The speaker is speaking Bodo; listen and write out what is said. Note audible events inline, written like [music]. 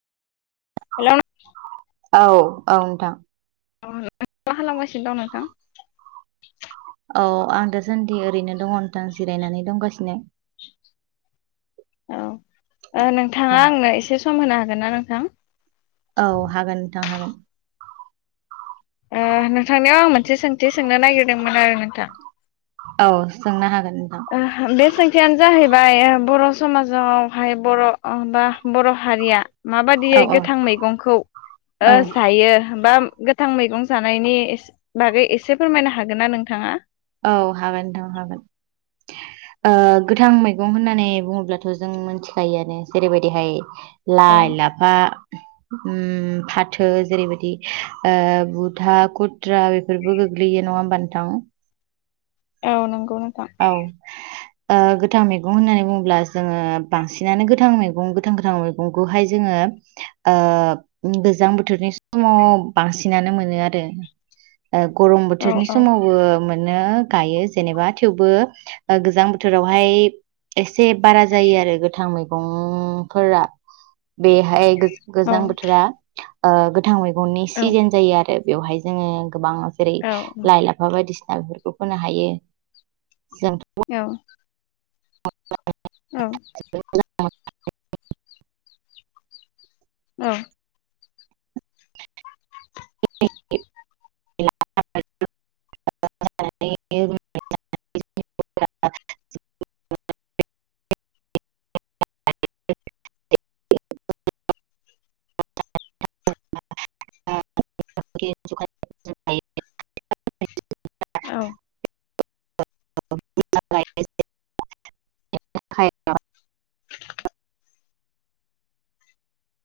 हेलौ औ औ नोंथां। अ नों मा खालामगासिनो दं नोंथां? औ आं दासान्दि ओरैनो दंङ नोंथां जिरायनानै दंगासिनो। औ ओ औ नोंथांङा आंनो एसे सम होनो हागोन ना नोंथां? औ हागोन नोंथां हागोन एसे सोंथि सोंनो नागिरदोंमोन आरो नोंथां औ सोंनो हागोन। नोंथां ओ बे सों थियानो जाहैबाय ओ बर' समाजावहाय बर' अ बा बर' हारिया औ माबादियै औ गोथां मैगंखौ औ ओ जायो बा गोथां मैगं जानायनि एस बागै एसे फोरमायनो हागोन ना नोंथांङा? औ हागोन नोंथां हागोन। ओ गोथां मैगं होननानै बुंङोब्लाथ' जों मोनथिखायोआनो जेरैबायदिहाय औ लाइ लाफा [unintelligible] उम फाथो जेरैबायदि ओ बुथा खुथ्रा बेफोरबो गोग्लैयो नंङा होमबा नोंथां? औ नंगौ नोंथां औ ओ गोथां मैगं होननानै बुंङोब्ला जोंङो बांसिनानो गोथां मैगं गोथां गोथां मैगंखौहाय जोंङो ओ गोजां बोथोरनि समाव बांसिनानो मोनो आरो [unintelligible] ओ गरम औ बोथोरनि औ समावबो मोनो गायो जेनेबा थेवबो ओ गोजां बोथोरावहाय एसे बारा जायो आरो गोथां मैगंफोरा बेहाय औ गो-गोजां बोथोरा ओ गोथां मैगंनि औ सिजोन जायो आरो बेवहाय जोंङो गोबां जेरै लाइ लाफा बायदिसिना बेफोरखौ फोनो हायो। जों औ औ [unintelligible] औ [unintelligible] [inaudible] [inaudible] [unintelligible] औ [unintelligible]